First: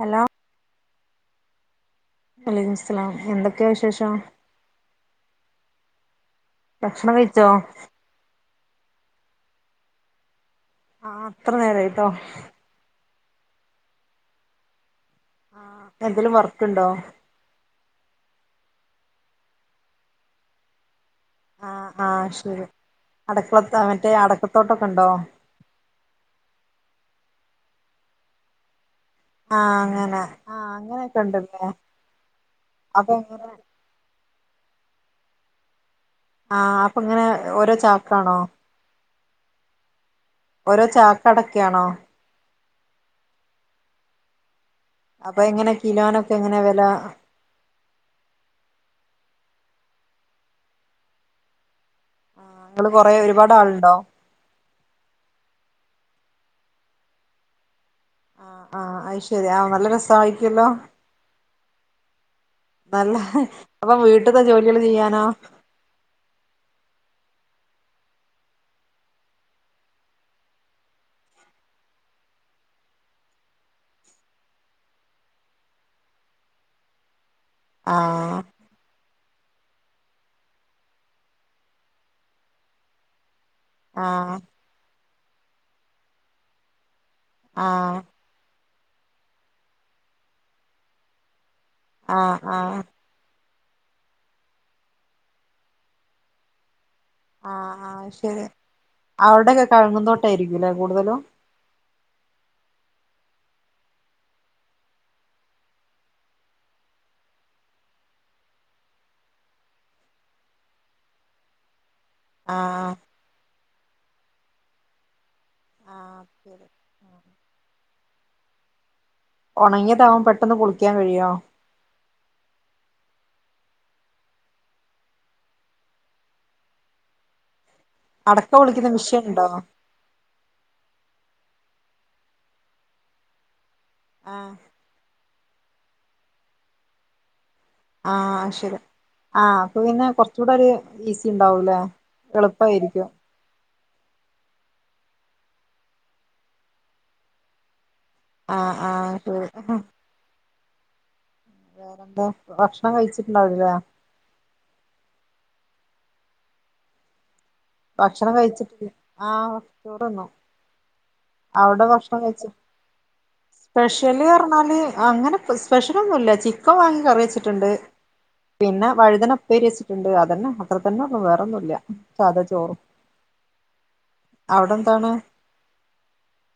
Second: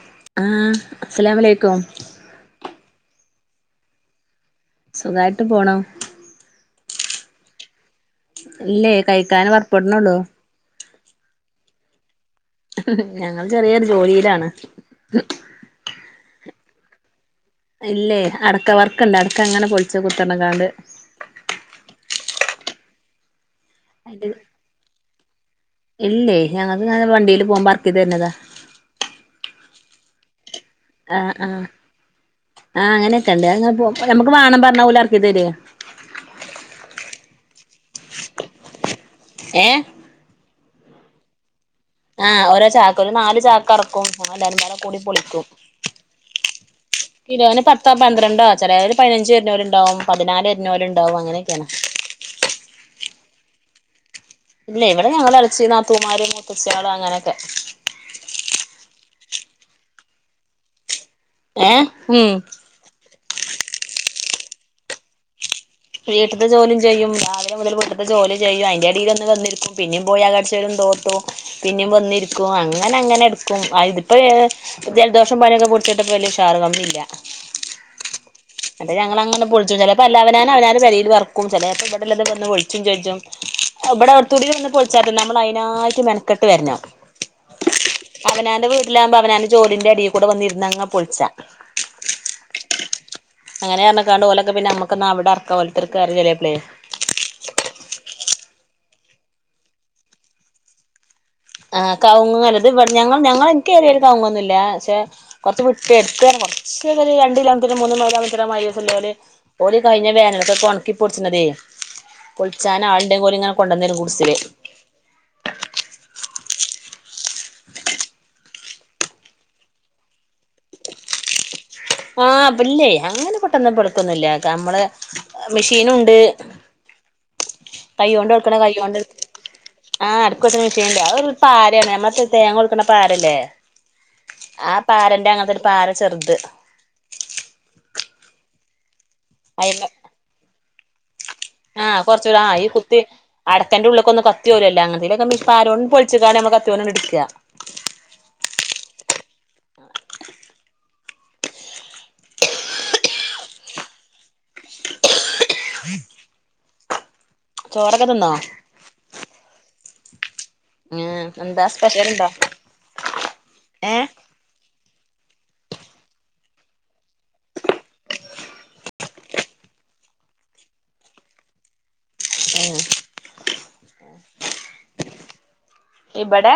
Hello ആഹ് അസ്സലാമലൈകും വലൈക്കും സ്ലാം എന്തൊക്കെ വിശേഷം സുഖായിട്ട് പോണു ഭക്ഷണം കഴിച്ചോ ഇല്ലേ കഴിക്കാന് പർപ്പെട്ണള്ളു ആഹ് ത്ര നേരായിട്ടോ ഞങ്ങൾ ചെറിയരു ജോലിയിലാണ് ആഹ് എന്തേലും വർക്ക് ണ്ടോ ഇല്ലേ, അടക്ക, വർക്കുണ്ട്, അടക്ക, അങ്ങനെ, പൊളിച് കുത്തർന്ന്കാണ്ട് ആ, ആ, ശരി, [unintelligible] അടക്കത്തോട്ടൊക്കെ ഉണ്ടോ [unintelligible] ഇല്ലേ, ഞങ്ങക്ക്, ങ്ങനെ, വണ്ടയില് [unintelligible] ആ, അങ്ങനെ ആഹ് അങ്ങനെയൊക്കെ ഉണ്ടല്ലേ [unintelligible] അപ്പൊ അങ്ങനെയൊക്കെ,, എങ്ങനെ ണ്ട്, [unintelligible] വാണം, പറഞ്ഞ, ഓൽ, ഇറകിതരെ ആ, അപ്പൊ, ങ്ങനെ, ഓരോ, ചാക്കാണോ ഏ ഓരോ, ചാക്ക, ടക്കയാണോ ഓരോ ചാക്ക്, ഒരു, നാല്, ചാക്ക്റകും, [unintelligible] [unintelligible] അപ്പൊ പൊളിക്കും, എങ്ങനെ കിലോനൊക്കെ എങ്ങനെ വില ആഹ് കിലോന് പത്തോ, പന്ത്രണ്ടോ, ചിലോര്, പതിനഞ്ച്, [unintelligible] പതിനാല്, തരുന്നോലുണ്ടാകും അങ്ങനെയൊക്കെയാണ്, നിങ്ങള് കൊറേ [unintelligible] ഇല്ല, ഇവിടെ, ഞങ്ങ, ഇരച്ചി, നാത്തൂമാര, മുത്തഛികളും, അങ്ങനെയൊക്കെ ആ, ആഹ്, അ, ശരി, ആ, നല്ല, രസമായിരിക്കുമല്ലോ, ഏ ഉം നല്ല, അപ്പൊ, വീട്ടത്തെ, ജോലികൾ, ചെയ്യാനോ വീട്ടിത്തെ, ജോലിയും, ചെയ്യും, രാവിലെ, മുതൽ, വീട്ടത്തെ ജോലി, ചെയ്യും, അതിൻ്റെ, ഇടയിലൊന്ന്, വന്നിരിക്കും, പിന്ന, പോയി, അകം അടിച്ച് വാരും ആ, കാഴ്ച, [unintelligible] പിന്നും, വന്നിരിക്കും, അങ്ങനെ, അങ്ങനെ, എടുക്കും, ഇതിപ്പോ, ജലദോഷം, പനി പൊക്കെ കേട്ടപ്പോ, വല്ല ഉഷാർ, കമ്മി, ഇല്ല ആ അതേ, ഞൾങ്ങനെ, പൊളിച്ചും, ചിലപ്പോ, അല്ല, അവന, അവന, പേരില്, ഇറക്കും, ചിലപ്പോ, ഇവിടെയുള്ളത്, ഇവിടുന്ന് പൊളിച്ചും ചെയ്യും ഇവിടെ, ആഹ് അവിടുത്തടി, വന്ന്, പൊളിച്ചാ, നമ്മൾ, അതിനായിട്ട്, മെനക്കെട്ട്, വരഞ്ഞോ ആ [unintelligible] അവനെൻ്റെ, ജോലിൻ്റെ, ഇടയിൽ, കൂടെ, വന്നിരന്ന്ങ്ങങ്, പൊളിച്ച ആ, ആ അങ്ങനെയ, ആർന്ന്കണ്ട്, ഒലോകെപിന്നെ, നമ്മുക്ക്, അവിടെ, ഇറക്ക, [unintelligible] അവവിടെയൊക്കെ, കയ്യുങ്ങും, തോട്ടായിരിക്കൂല്ലേ, കൂടുതലും ആ, കവുങ്ല്ലത്, ഇവിടെ, ഞങ്ങ, ഞങ്ങൾ, എനിക്ക്, ഏറിയാലും, കവുങ്ങൊന്നും, ഇ, പക്ഷെ, കൊറച്ച്, വിട്ട,, എടുത്ത കുറച്ചേ, ഒരു രണ്ട്, കിലാമിറ്റ, മൂന്ന്, [unintelligible] കഴിഞ്ഞ, വേനൽക്, ഒക്കെ ഉണക്കിപ്പൊടിച്ചിനത് പൊളിച്ചാന, ആഹ് ആളുണ്ടെങ്കിൽ ഓൽ ഇങ്ങനെ, കൊണ്ടൊന്നരും, ഗുഡ്സിൽ [inaudible] ഉണങ്ങിയതാവൻ, പെട്ടെന്ന്, പൊളിക്കാൻ, കഴിയോ ആ, പില്ലേ, അങ്ങനെ, പെട്ടെന്ന്, പടക്കൊന്നുമില്ല, നമ്മള, മെഷീൻുണ്ട് [inaudible] കയോണ്ട്, കൊണ്ട്, അടക്ക കൊടുക്കണ, പൊളിക്കുന്ന കൈയോണ്ട്, മിഷ്യൻ ഉണ്ടോ ആ [unintelligible] ഒരു, പാരയാണ്, നമ്മൾ തേങ്ങ, കൊടുക്കണ, പാരല്ലേ ആഹ് ആ, പാ രൻ്റെ, അങ്ങത്തെൊ, ഒരു, പാര, ചെറുത് ആ, ശരി, ആ, അപ്പൊ, പിന്നെ, കുറച്ചുകൂടെ, ഒരു ഉണ്ടാവൂലേ ആ, കൊറച്ചൂടെ, ആ, ഈ, കുത്തി, എളുപ്പായിരിക്കും അട എന്റെ, ഉള്ളൊക്കൊ, ഒന്ന്, കത്തിപോവിലല്ലോ,, അങ്ങനത്തെെ, പാരനോട് പൊളിച്ച്കണ്ട്, നമ്മ, കത്തിയൊണ്ട്, ഇട്കാ ആ, ആ, ശ വേറെന്താ, ഭക്ഷണം, കഴിച്ചിട്ടുണ്ടാവടില്ല [unintelligible] ചോറൊക്കെ തിന്നോ ഭക്ഷണം കഴിച്ചിട്ട് ആ ചോറ്ന്നു.. ഉം എന്താ അവിടെ ഭക്ഷണം സ്പെഷ്യലുണ്ടോ കഴിച്ച ഏഹ് സ്പെഷല്ന് പറഞ്ഞാല്... അങ്ങന സ്പെഷ്യലൊന്നും ഇല്ല ചിക്കൻ വാങ്ങി കറി വെച്ചിട്ടുണ്ട്.. പിന്നെ വഴുതന ഉപ്പേരി വെച്ചിട്ടുണ്ട് അതന്നെ അത്ര തന്നെ ഉള്ളൂ വേറൊന്നുംല്ല... സാദാ ചോറും അവിടെ എന്താണ്.. ഇവിടെ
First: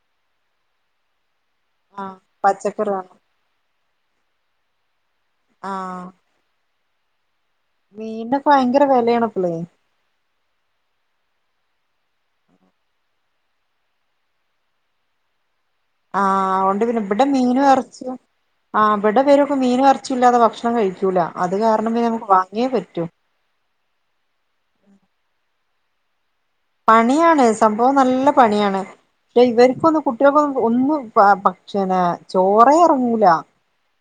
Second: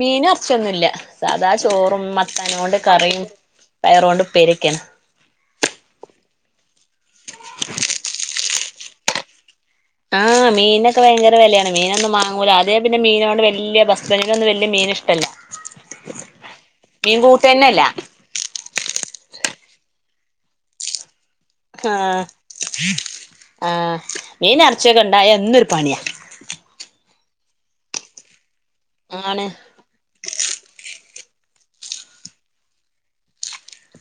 മീനും എറച്ചിഒന്നുംല്ല.. സാധാ ചോറും ആഹ് മത്തന കൊണ്ട് പച്ചക്കറിയാണോ കറിയും പയറൊണ്ട് ഉപ്പേരിയൊക്കെണ്. മീനൊക്കെ ഭയങ്കര വിലയാണ്പ്പളേ. ആഹ് മീനൊക്കെ ഭയങ്കര വിലയാണ് മീനൊന്നുംവാങ്ങൂല അതേ പിന്നെ മീനോട് വലിയ ബസ്ബണ്ട്നോന്നും വല്ല്യ മീ ഇഷ്ടല്ല. ആഹ അതൊണ്ട് പിന്നെ മീൻ ഇവിടെ മീനും കൂട്ടന്നല്ല ഇറച്ചിയും ആ ഇവിടെ ഇവരൊക്കെ മീനും ഇറച്ചി ഇല്ലാതെ ഭക്ഷണം കഴിക്കൂല്ല. ആഹ ആഹ മീനും ഇറച്ചി ച്ചൊക്കണ്ട ണ്ടായാൽ എന്നൊരു പണിയാ പണിയാണ് സംഭവം നല്ല പണിയാണ് പക്ഷെ ആണ് ഇവർക്കൊന്നും കുട്ടികൾക്കെ ഒന്നും ഭക്ഷണം ചോറെ ഇറങ്ങൂല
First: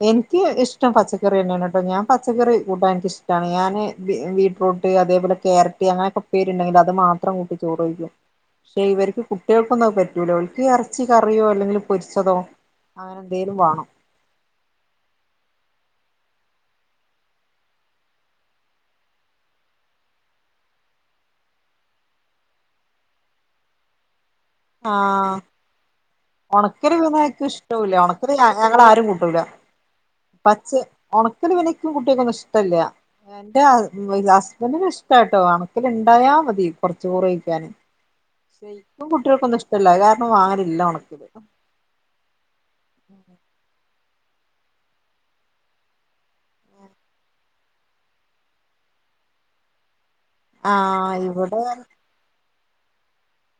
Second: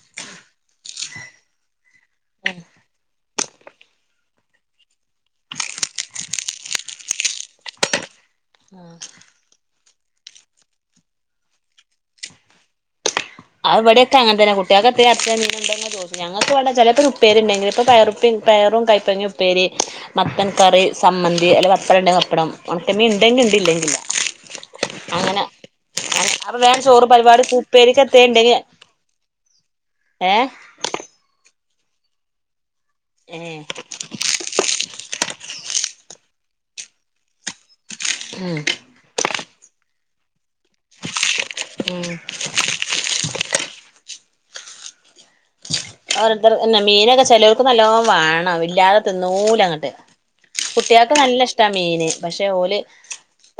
എനിക്ക് ഇഷ്ടം പച്ചക്കറി തന്നെയാണ് ട്ടൊ ഞാൻ പച്ചക്കറി കൂട്ടാൻ എനിക്ക് ഇഷ്ടം. ഞാന് ബീട്രൂട്ട് അതേപോലെക്യാരറ്റ് അങ്ങനെയൊക്കെ ഉപ്പേരിണ്ടങ്കിൽ അത് മാത്രം. മാത്രം കൂട്ടി ചോറ് കഴിക്കും. പക്ഷേ ഇവർക്ക് കുട്ടികൾക്കൊന്നും അത് പറ്റൂല ഒര്ക്ക് ഇറച്ചി കറിയോ അല്ലെങ്കിലിൽ പൊരിച്ചതോ അങ്ങനെ എന്തേലും അത് വേണം ഇവിടെക്കെ അങ്ങന തന്നെ കുട്ടിക്കെന്താങ്കിൽ ഇറച്ചിയൊ മീനോ ണ്ടാ ന്ന് ചോയ്ച്ചും. ഞങ്ങൾക്ക് ഇവടെ ചിലപ്പോൾ ഉപ്പേരി ഉണ്ടെങ്കിൽ ഇപ്പോ പയറുപെ പയറും കൈപ്പങ്ങ ഉപ്പേരി മത്തൻ കറി സം ച്ചമ്മന്തി അല്ലെങ്കിൽ പപ്പടം ണ്ടെങ്കിൽ പപ്പടം ഉണക്കമീൻ ഇണ്ടെങ്കിൽ ഉണ്ട് ഇല്ലെങ്കിൽ ഇല്ലാ. ആഹ് അങ്ങനെ അപ്പം വേം ചോറ് പരിപാടി ഉ പ്പേരിക്കത്തെ [unintelligible] ഞങ്ങൾ ആരും കൂട്ടുല ഏഹ് പച്ചേ ഉണക്കൽ പിന്നെ ഇൻക്കും കുട്ടിയക്കൊന്നും ഇഷ്ടഇല്യ ഏഹ് എന്റെ ഹ ഹസ്ബന് ഇഷ്ടട്ടോ ഉണക്കൽ ഇണ്ടായ മതി. കുറച് ചോറെയ്ക്കാന് ഉം [unintelligible] ഇഷ്ടല്ലാ അത് കാരണം വാങ്ങലില്ല. മ് ഓരോർ മീനൊക്കെ ചെലൊൽക്ക് നല്ലോ വേണം ഇല്ലാതെ തിന്നൂല അങ്ങട്ട്. ആഹ് കുട്ടികൾക്ക് നല്ല ഇവിടെ ഇഷ്ടാ മീന് പക്ഷെ ഓല്.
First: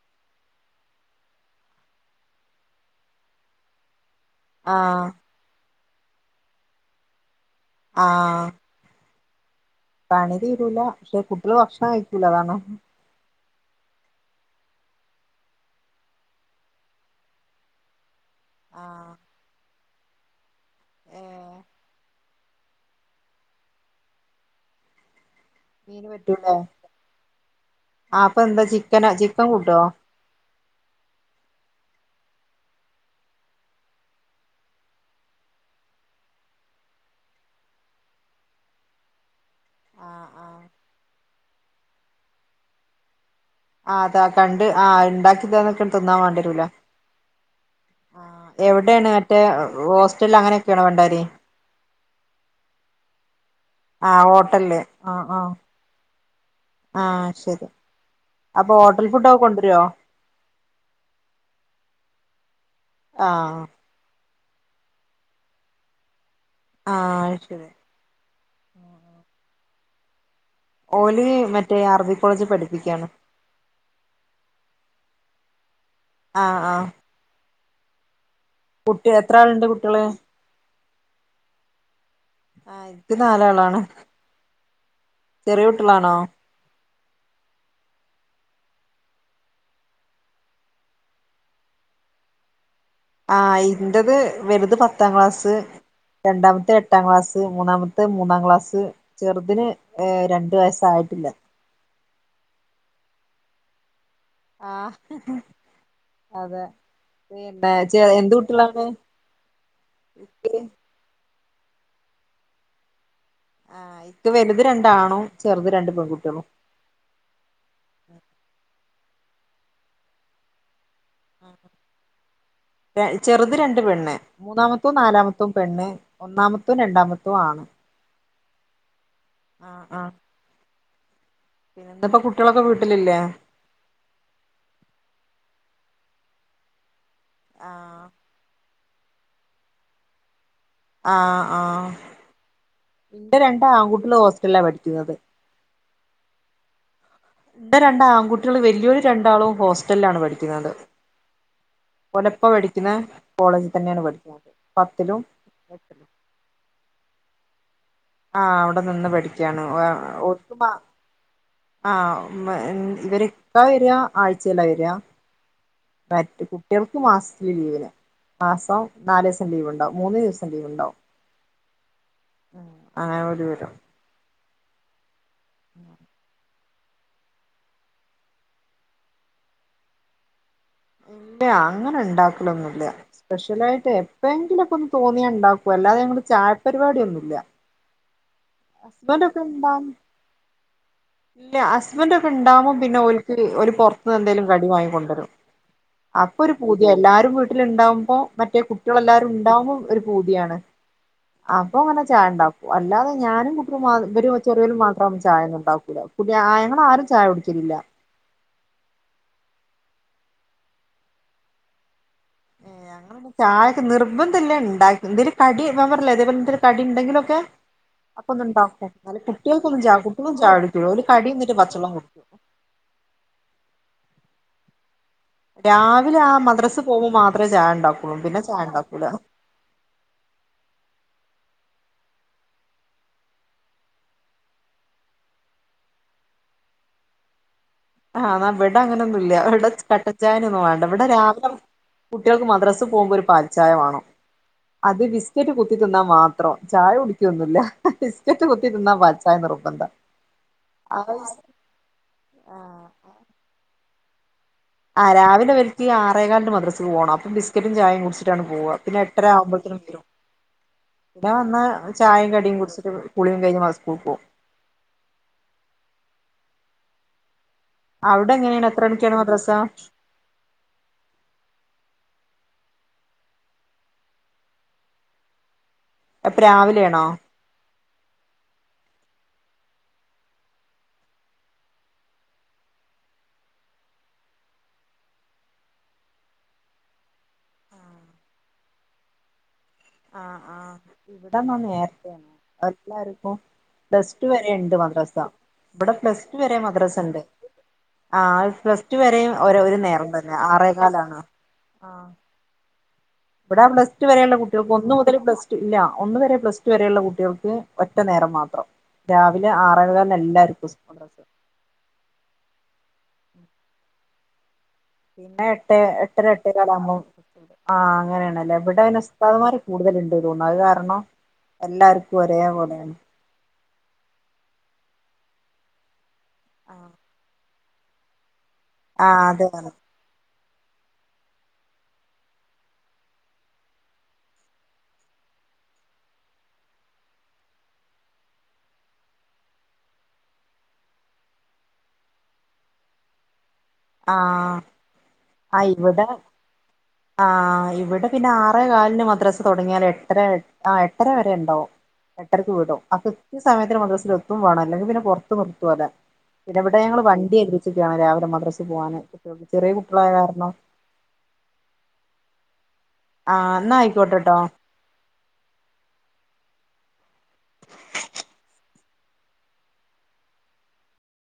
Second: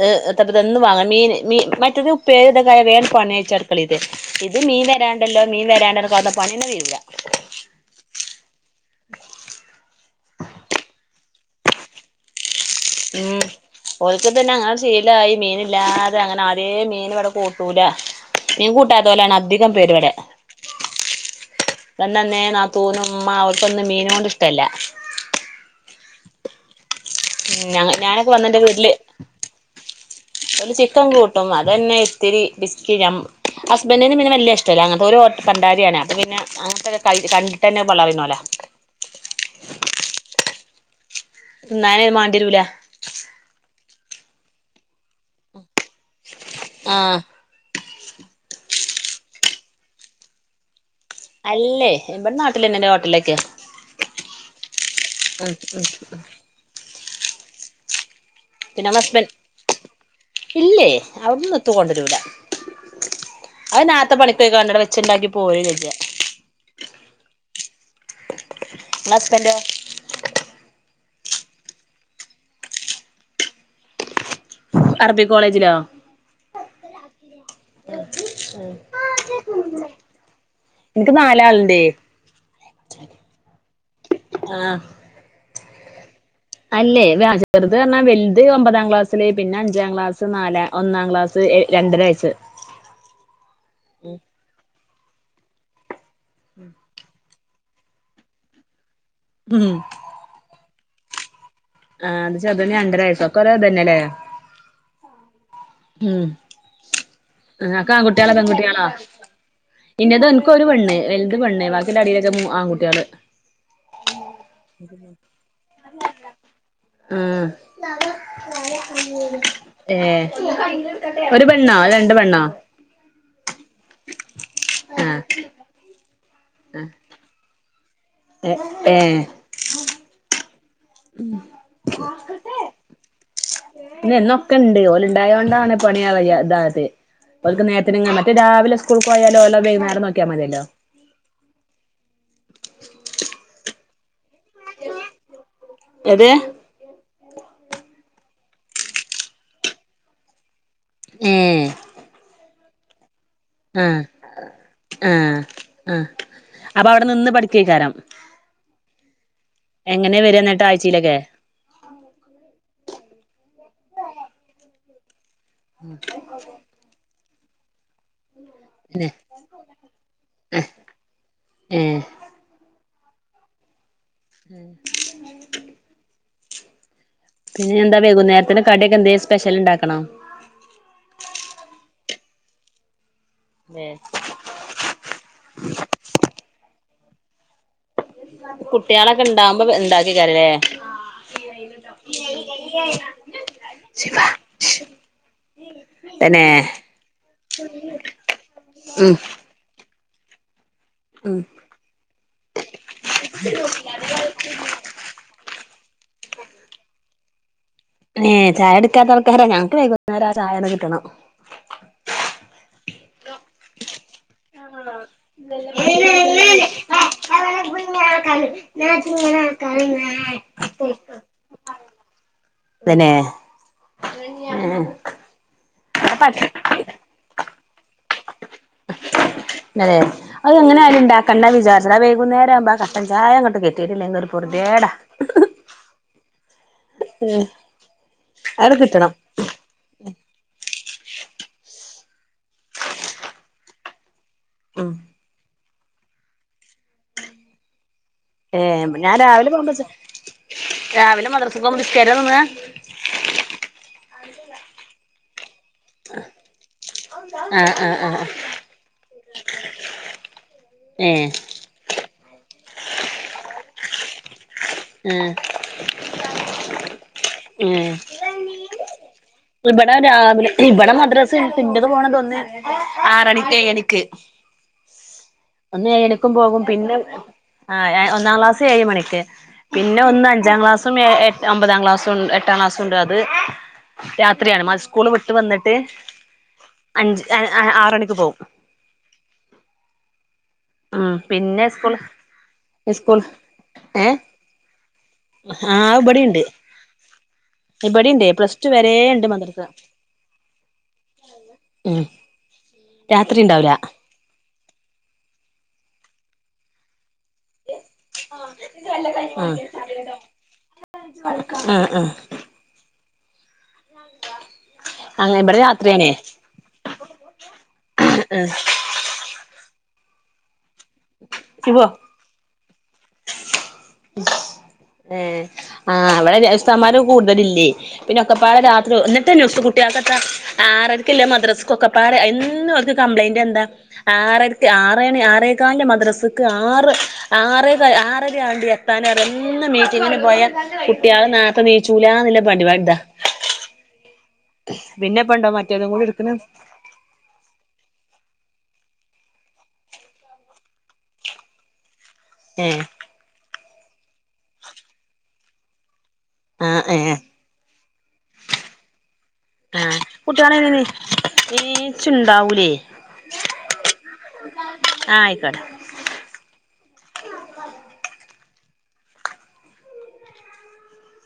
ഏ് എത്തപ്പ തെന്നും വാങ്ങ മീൻ മീ മറ്റേത് ഉപ്പരിയും ത്ക്കെ ആയാൽ വേം പണിയ്ച്ച അടുക്കളിതെ. ഇത് മീൻ ആഹ് വരാണ്ടല്ലോ മീൻ വരാണ്ടല്ലോ കാത്ത പണിന്നെ തീരുല. ആഹ് പണി തീരൂല പക്ഷെ കുട്ടികൾ ഭക്ഷണം കഴിക്കൂല അതാണ്. ഉം ഒൽക് തന്നെ അങ്ങനെ ശീലായി മീന ഇല്ലാതെ അങ്ങനെ ആദ്യേ മീൻ ഇവിടെ കൂട്ടൂല. മീൻ കൂട്ടാത്തെലെണ് അധികം പേരുവിടെ. ഞാൻ ഉം വന്നാ അന്നേ നാതൂനും ഇമ്മ അവർക്കൊന്നും മീനെ ഇഷ്ടല്ല. മീൻ പറ്റൂലെ. ഞ ഞാനൊക്കെ വന്ന എന്റെ വീട്ടില് ചിക്കൻ കൂട്ടോ ഒരു ചിക്കൻ കൂട്ടും അതന്നെ. ത്തിരി പിസ്ക്കി ഹസ്ബൻട്ടിന് പിന്നെ വല്ല്യ ഇഷ്ടല്ല അങ്ങനത്തെ ഒരു പണ്ടാരിയാണ് അപ്പ പിന്നെ അങ്ങനത്തെ. കണ്ടിട്ടെന്ന പള്ള നറയുന്നോല. ആഹ് ആഹ് തിന്നാന്ന് മാണ്ടിയരൂല... ആ് അതാ കണ്ട് ആഹ് ണ്ടാക്കിതന്ന് ട്ട് ണ്ട് തിന്നാൻ വേണ്ടിരൂല ആഹ് എവിടെയാണ് മറ്റേ ഹോസ്റ്റലിൽ അങ്ങനൊക്കെയണോ പണ്ടാരി. അല്ലേ ഇവിടെ നാട്ടിലന്നെ ഹോട്ടലിലേക്കെ. ആഹ ഹോട്ടല്ല് ആഹ ആഹ ഉം ആഹ ശരി.. അപ്പൊ പിന്നെ ഹോട്ടൽ മസ്ബൻ ഫുഡൊക്കെ കൊണ്ടുവരുവോ ഇല്ലേ അവിടന്ന് എത്തും കൊണ്ടരൂല. ആഹ് അവനാത്തെ പണിക്കൊക്ക കണ്ടട വെച്ചണ്ടാക്കി പോര ചെജ്ജ ആ ഇങ്ങളെ ഹസ്ബന്റോ ഓല് മറ്റേ അർബി കോളേജിൽ പഠിപ്പിക്കയാണ് അറബി കോളേജിലോ ആ ആ ആ [unintelligible] [unintelligible] കുട്ടി എത്ര ആളുണ്ട് കുട്ടികള് ഇൻക്ക് നാലാളുണ്ട് ആ ഇപ്പ നാലാളാണ് ആഹ് ചെറിയ കുട്ടികളാണോ അല്ലേ ചെറുത് പറഞ്ഞാൽ വലുത് ഒമ്പതാം ക്ലാസില് പിന്നെ അഞ്ചാം ക്ലാസ്സ് നാലാം ഒന്നാം ക്ലാസ് രണ്ടര വയസ് ആ ഇന്റത് വലുത് പത്താം ക്ലാസ് രണ്ടാമത്തെ എട്ടാം ക്ലാസ് മൂന്നാമത്തെ അത്തെ മൂന്നാം ക്ലാസ് ചെറുതിന് ഉം ഏ രണ്ട് വയസായിട്ടില്ല ആഹ് ചെറുതിന് രണ്ടര വയസൊക്കെ ഒരേ തന്നെല്ലേ ആഹ് അതെ പിന്നെ ചെ എന്ത് [unintelligible] ഇന്ന അത് എനക്ക് ഒരു പെണ് വലുത് പെണ്ണ് ബാക്കിന്റെ അടിയിലൊക്കെ ആൺകുട്ടികള് ആഹ ഇത് വലുത് രണ്ടാണോ ചെറുത് രണ്ട് പെൺകുട്ടികളും ഉ [inaudible] ഏ ഒരു പെണ്ണോ അതോ രണ്ട് പെണ്ണോ ചെറുത് രണ്ട് പെണ്ണ് മൂന്നാമത്തും ആഹ് നാലാമത്തും പെണ്ണ് ഒന്നാമത്തും രണ്ടാമത്തും ആണ് ഏ ആഹ് ആഹ് പിന്നെ എന്തപ്പ കുട്ടികളൊക്കെ വീട്ടിലില്ലേ പിന്ന എന്നൊക്കെ ഉണ്ട് ഓല ഉണ്ടായതു കൊണ്ടാണ് പണി കഴി ഇതാത് അവർക്ക് നേരത്ത് ആഹ് കാലത്തിനും മറ്റേ രാവിലെ സ്കൂൾ പോയാൽ മതില്ലോ നേരം നോക്കിയാ മതിയല്ലോ ആ ആ ഇന്റെ രണ്ട് ആൺകുട്ടികൾ ലാ പഠിക്കുന്നത് എത് കുട്ടികൾ വലിയൊരു രണ്ടാളും ഹോസ്റ്റലിലാണ് പഠിക്കുന്നത് ഏഹ് ഓനപ്പ പഠിക്കുന്ന കോളേജിൽ ആഹ് തന്നെയാണ് പഠിക്കുന്നത് പത്തിലും എട്ടിലും അ നിന്ന് പഠിക്കേ കാരം ആഹ് അവിടെ നിന്ന് പഠിക്കയാണ് എങ്ങനെ വര ഒത്തു എന്നിട്ട് ആഴ്ചയിലൊക്കെ ആ [unintelligible] ഇവര് എന്നാ വരിക ആഴ്ചയിലാ വരിക മറ്റ് കുട്ടികൾക്ക് മാസത്തില ലീവിന് മാസം പിന്നെ നാല് ദിവസം ലീവ് ഉണ്ടാവും മൂന്ന് ദിവസം ലീവ് ഉണ്ടാവും ഉം ആ ഒരു വിധം [unintelligible] [unintelligible] പിന്നെ എന്താ വൈകു നേരത്തിന് കടിയൊക്കെ എന്താ സ്പെഷ്യൽ ഉണ്ടാക്കണോ ഇല്ല അങ്ങനെ ഉണ്ടാക്കലൊന്നുമില്ല സ്പെഷ്യലായിട്ട് ഏഹ് എപ്പോഴെങ്കിലുമൊക്കെ ഒന്ന് തോന്നിയാ ഉണ്ടാക്കും അല്ലാതെ ചായപരിപാടി ഒന്നുമില്ല കുട്ടികളൊക്കെ ഉണ്ടാവുമ്പോ ഉണ്ടാക്കിക്കാരല്ലേ ഇല്ല ഹസ്ബൻഡ് ഒക്കെ ഉണ്ടാകുമ്പോ പിന്നെ ഓലിക്ക് ഒരു പുറത്ത് നിന്ന് ശിവ എന്തേലും കടി വാങ്ങിക്കൊണ്ടുവരും അപ്പൊ തന്നെ ഒരു പുതിയ എല്ലാരും വീട്ടില ഉണ്ടാവുമ്പോ മറ്റേ കുട്ടികൾ ഉം എല്ലാവരും ഉണ്ടാവുമ്പോ ഒരു ഭൂതിയാണ് ഉം അപ്പൊ അങ്ങനെ ചായ ഉണ്ടാക്കും അല്ലാതെ ഞാനും കുട്ടിക വര ചെറിയൽ മാത്രം ചായയ ഒന്ന ഉണ്ടാക്കൂല കുട്ടികൾ ഞങ്ങളാരും ചായ കുടിക്കലില്ല ഏ ചായ എടുക്കാത്ത ആർക്കാരാഞങ്ങക്ക് വൈകുന്നേരം ചായ ഒന്ന് കിട്ടണം [unintelligible] ചായക്ക് നിർബന്ധല്ലേ ണ്ടാക്കല് എന്തേലു കടി ഞാമ്പറ ഞ്ഞില്ലേ അതേപോലെ എന്തരു കടിണ്ടെങ്കിലൊക്കെ അപ്പൊ ഒന്നും ഉണ്ടാക്കൂലെ? കുട്ടികൾക്കൊന്നും ചായ കുട്ടിളൊന്നും ചായുടിക്കൂല ഒല് കടിന്നിട്ട് പച്ചെള്ളം കുടിക്ക തന്നെ [inaudible] രാവിലെ ആ മദ്രസ പോകുമ്പോ മാത്രേ ചായണ്ടാക്കൊള്ളൂ. പിന്നെ ചായണ്ടാക്കൂല. തെ അയെങ്ങനാ കണ്ണ വിചാരച്ചയുടെ വൈകുന്നേരം ആവുമ്പാ കട്ടൻ ചായങ്ങട്ട് കിട്ടീട്ടില്ലെങ്ങിരു പറുത്യേടാ. [inaudible] ഉം ആഹ് ന്ന വിടങ്ങനെൊന്നും ഇല്ല വടെ കട്ടച്ചായൊനെ വ വിടെ രാവിലെ കുട്ടൃൾക്ക് മദ്രസ് പോകുമ്പോ ഒരു പാൽചായ വാണം. ഉം അത് ബിസ്ക്കറ്റ് കു ത്തിന്നാ മാത്രം ചായ കുടിക്കൊന്നുല്ല. ബിസ്ക്കറ്റ് ഏ കുത്തി തിന്നാ ഞാൻ പാൽച്ചായ രാവിലെ പോക നിർബന്ധ അത് രാവിലെ മദ്രസക്ക് പോകുമ്പ ബിസ്ക്കേറ്റാ തിന്നാ? [inaudible] ആ രാവിലെ വല് ഈ ആറേകാല്ന് മദ്രസേ പോണം. ബിസ്ക്കറ്റും ആഹ് ആഹ് ചായിം ആഹ് കുടിച്ചിട്ടാണ് പോവ. പിന്നെ എട്ടര ആവുമ്പോത്തിനും വിടും ഏ പിന്നെ വന്ന് ചായിം കടിം കുടിച്ചിട്ട് കുളിം കഴിഞ്ഞ് മാ സ്കൂൾക്ക് പോവും. ഉം എ അവിടെ എങ്ങനെയാണ് എത്ര മണിക്കാണ് മദ്രസ ഇവിടെ രാവിലെ ഇവടെ മദ്രസണ്ട്. ഇൻ്റത് പോണ തൊന്ന് ആറണിക്ക് എയണിക്ക്. ഒന്ന് ഏഴണിക്കും അപ്പ പോകും പിന്നെ രാവിലെയാണോ ആ ഏ ഒന്നാം ക്ലാസ് ഏഴ് മണിക്ക് പിന്നെ ഒന്ന് അഞ്ചാം ക്ലാസ്സും ഏ ഏ ഒമ്പതാം ക്ലാസ്സും ണ്ട് എട്ടാം ക്ലാസ്സുണ്ട് അത് രാത്രിയാണ് മത് സ്കൂള് വിട്ട് വന്നിട്ട് അഞ്ച് അ അ ആറരക്ക് പോവും. ആ ആ ഇവിടെന്നാ പിന്നെ സ്കൂൾ നേരത്തേ സ്കൂൾ എല്ലാർക്കും പ്ലസ് ഏഹ് ടു വരെ ണ്ട് മദ്രാസ ഇവ്ടെ ആഹ് പ്ലസ് ടു ഇബടിണ്ട് വരെ മദ്രസണ്ട്. ആ ഇബടിണ്ട് പ്ലസ് വരെ ടു ഉണ്ട് വരീം ഒര് മദ്രസ ഒരു നേരം തന്നെ ആറേകാലാണ് ആ ഉം രാത്രി ഇവിടെ ഉണ്ടാവൂല പ്ലസ്ടു വരെയുള്ള കുട്ടികൾക്ക് ഒന്നു മുതൽ പ്ലസ്ടു ല്ല ഒന്ന് വരെ പ്ലസ്ടു വരെള്ള കുട്ടി ട്ടികൾക്ക് ഒറ്റ നേരം മാത്രം. രാവിലെ ആറെ കാല്ന്നെല്ലാർക്കും. സ്കൂൾ ആഹ് ആഹ് അങ്ങനെ പിന്നെ ഇവിടെ എട്ടേ രാത്രിയാണേ എട്ടര എട്ടേകാലാവുമ്പോ ആ അങ്ങനെയണല്ലേ ഇവിടെ പിന്നെ സ്താദാമാര് കൂടുതല്ണ്ട്. ണ്ട് തോന്ന്ണ് അത് കാരണം ഇയ്യ് പോ എല്ലാർക്കും ഒരേപലെണ്. ഏ ആ അവിടുസ്താദ്മാര് കൂടുതലില്ലേ പിന്നെ ക്കൊപ്പാടെ രാത്രി ആഹ് ന്നിട്ട് അതെ നുസ് കുട്ടിയേൾക്കെത്താ ആറരക്കില്ല മദ്രസ്സക്കൊക്കെപ്പാടെ എന്നും അവർക്ക് കംപ്ലൈന്റെന്താ ആറര്ക്ക് ആറണി ആറേ ക്കാന്റെ മദ്രസക്ക് ആറ് ആറ് ആറര ആണ്ടി ത്താന് എന്ന് മീറ്റിങ്ങിന് പോയാ കുട്ടിയാള് നേർത്തെ നീച്ചൂലാന്നില്ല പരിപാ താ. [inaudible] ആ അ ഇവിടെ കൂടി എടുക്കണ് ആ ഇവിടെ പിന്നെ ആ റേ കാലിന് മദ്രാസ തൊടങ്ങിയാല് എട്ടര ആ എട്ടര വരെ ണ്ടാവും. എട്ടരക്ക് ഏ വീടും അ കൃത്യ സമയത്തിന് മദ്രസ്ല് എത്തും വേണ ല്ലങ്കി പിന്നെ പൊറത്ത് നിർത്തു ഓല്ലേ പിന്നെവിടെ ആഹ് ഞങ്ങള് ഏ വണ്ടിയേൽപ്പിച്ച്ക്കാണ് രാവിലെ മദ്രസ് ക്ക് പോവാന് ചെറിയ ആഹ് കുട്ടികളായ കാരണം കുട്ടികളെങ്ങനെ നീച്ചുണ്ടാവൂലേ ആ എന്നാ ആയിക്കോട്ടെട്ടോ. ട്ടെ